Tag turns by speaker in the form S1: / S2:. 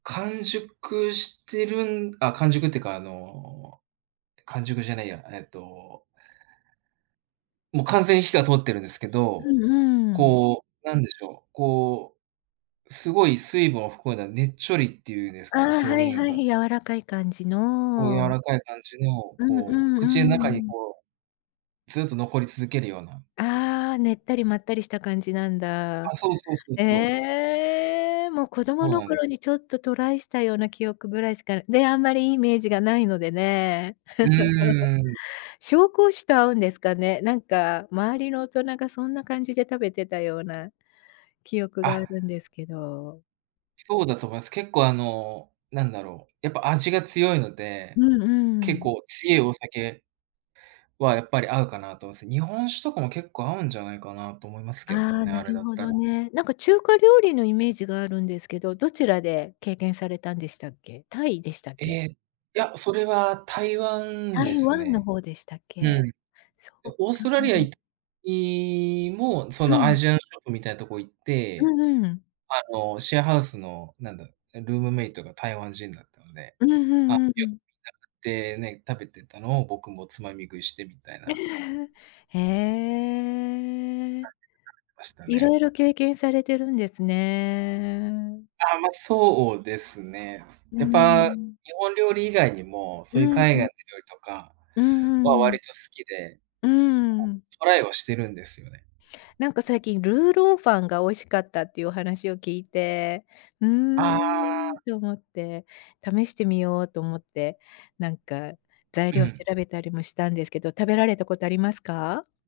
S1: 完熟してるんあ、完熟っていうか、あの、完熟じゃないや、えっともう完全に火は通ってるんですけ
S2: う
S1: ど、
S2: ん、うーん。
S1: こう、なんでしょう、こう、すごい水分を含んだ、ねちょりっていうんです
S2: あ
S1: かね、
S2: あ、はい
S1: 表
S2: は
S1: 現
S2: い、
S1: が
S2: 柔らかい感じ
S1: こう柔
S2: の。
S1: らかい感じの、
S2: うんう
S1: こう、
S2: ん
S1: 口の
S2: う
S1: 中に
S2: ん。
S1: こう、ずっと残り続けるような
S2: ああ、ねったりまったりした感じなんだ。
S1: あ、そうそう、そうそう。
S2: ええ。もう子供
S1: そう
S2: の
S1: なん
S2: 頃にちょっとトライしたような記憶ぐらいしかね、あんまりいいイメージがないのでね。
S1: うーん。
S2: 紹興酒と合うんですかね？なんか周りの大人がそんな感じで食べてたような記憶
S1: あ
S2: があ
S1: っ。
S2: るんですけど。
S1: そうだと思います。結構あの、なんだろう、やっぱ味が強いの
S2: う
S1: で、
S2: んう
S1: 結
S2: ん。
S1: 構強いお酒はやっぱり合うかなと思います。日本酒とかも結構合うんじゃないかなと思いますけど
S2: ああ、
S1: ね、
S2: な
S1: あれ
S2: る
S1: だっ
S2: ほ
S1: た
S2: ど
S1: ら。
S2: ね。なんか中華料理のイメージがあるんですけど、どちらで経験されたんでしたっけ？タイでしたっ
S1: え
S2: け？
S1: え、いや、それは台湾で
S2: 台
S1: す
S2: 湾の
S1: ね。
S2: 方でしたっ
S1: う
S2: け？
S1: ん。で、
S2: そっ
S1: オー
S2: か。
S1: ストラリアいいも、そ
S2: う
S1: のア
S2: ん。
S1: ジアンショップみたいなとこ行っ
S2: う
S1: て、
S2: んうん。
S1: あの、シェアハウスの、なんだ、ルームメイトが台湾人だったので、
S2: うんう
S1: あ、よ
S2: んうんうん。
S1: くみんなでね、食べてたのを僕もつまみ食いしてみたいな。
S2: へ
S1: 感じで食べ
S2: え。
S1: てました
S2: いろ
S1: ね。
S2: いろ経験されてるんですね。
S1: ああ、まあ、そうですね。
S2: うー
S1: やっぱ、
S2: ん。
S1: 日本料理以外にも、
S2: う
S1: そういう
S2: ー
S1: 海外の料
S2: ん。
S1: 理とか、
S2: うー
S1: は
S2: ん。
S1: 割と好きで、こ
S2: うーん。
S1: うトライはしてるんですよね。
S2: なんか最近ルーローファンが美味しかったっていうお話を聞いて、うー
S1: あ
S2: ん
S1: あ。
S2: と思って、試してみようと思って、なんか、材
S1: う
S2: 料調
S1: ん。
S2: べたりもしたんですけど、食べられたことありますか？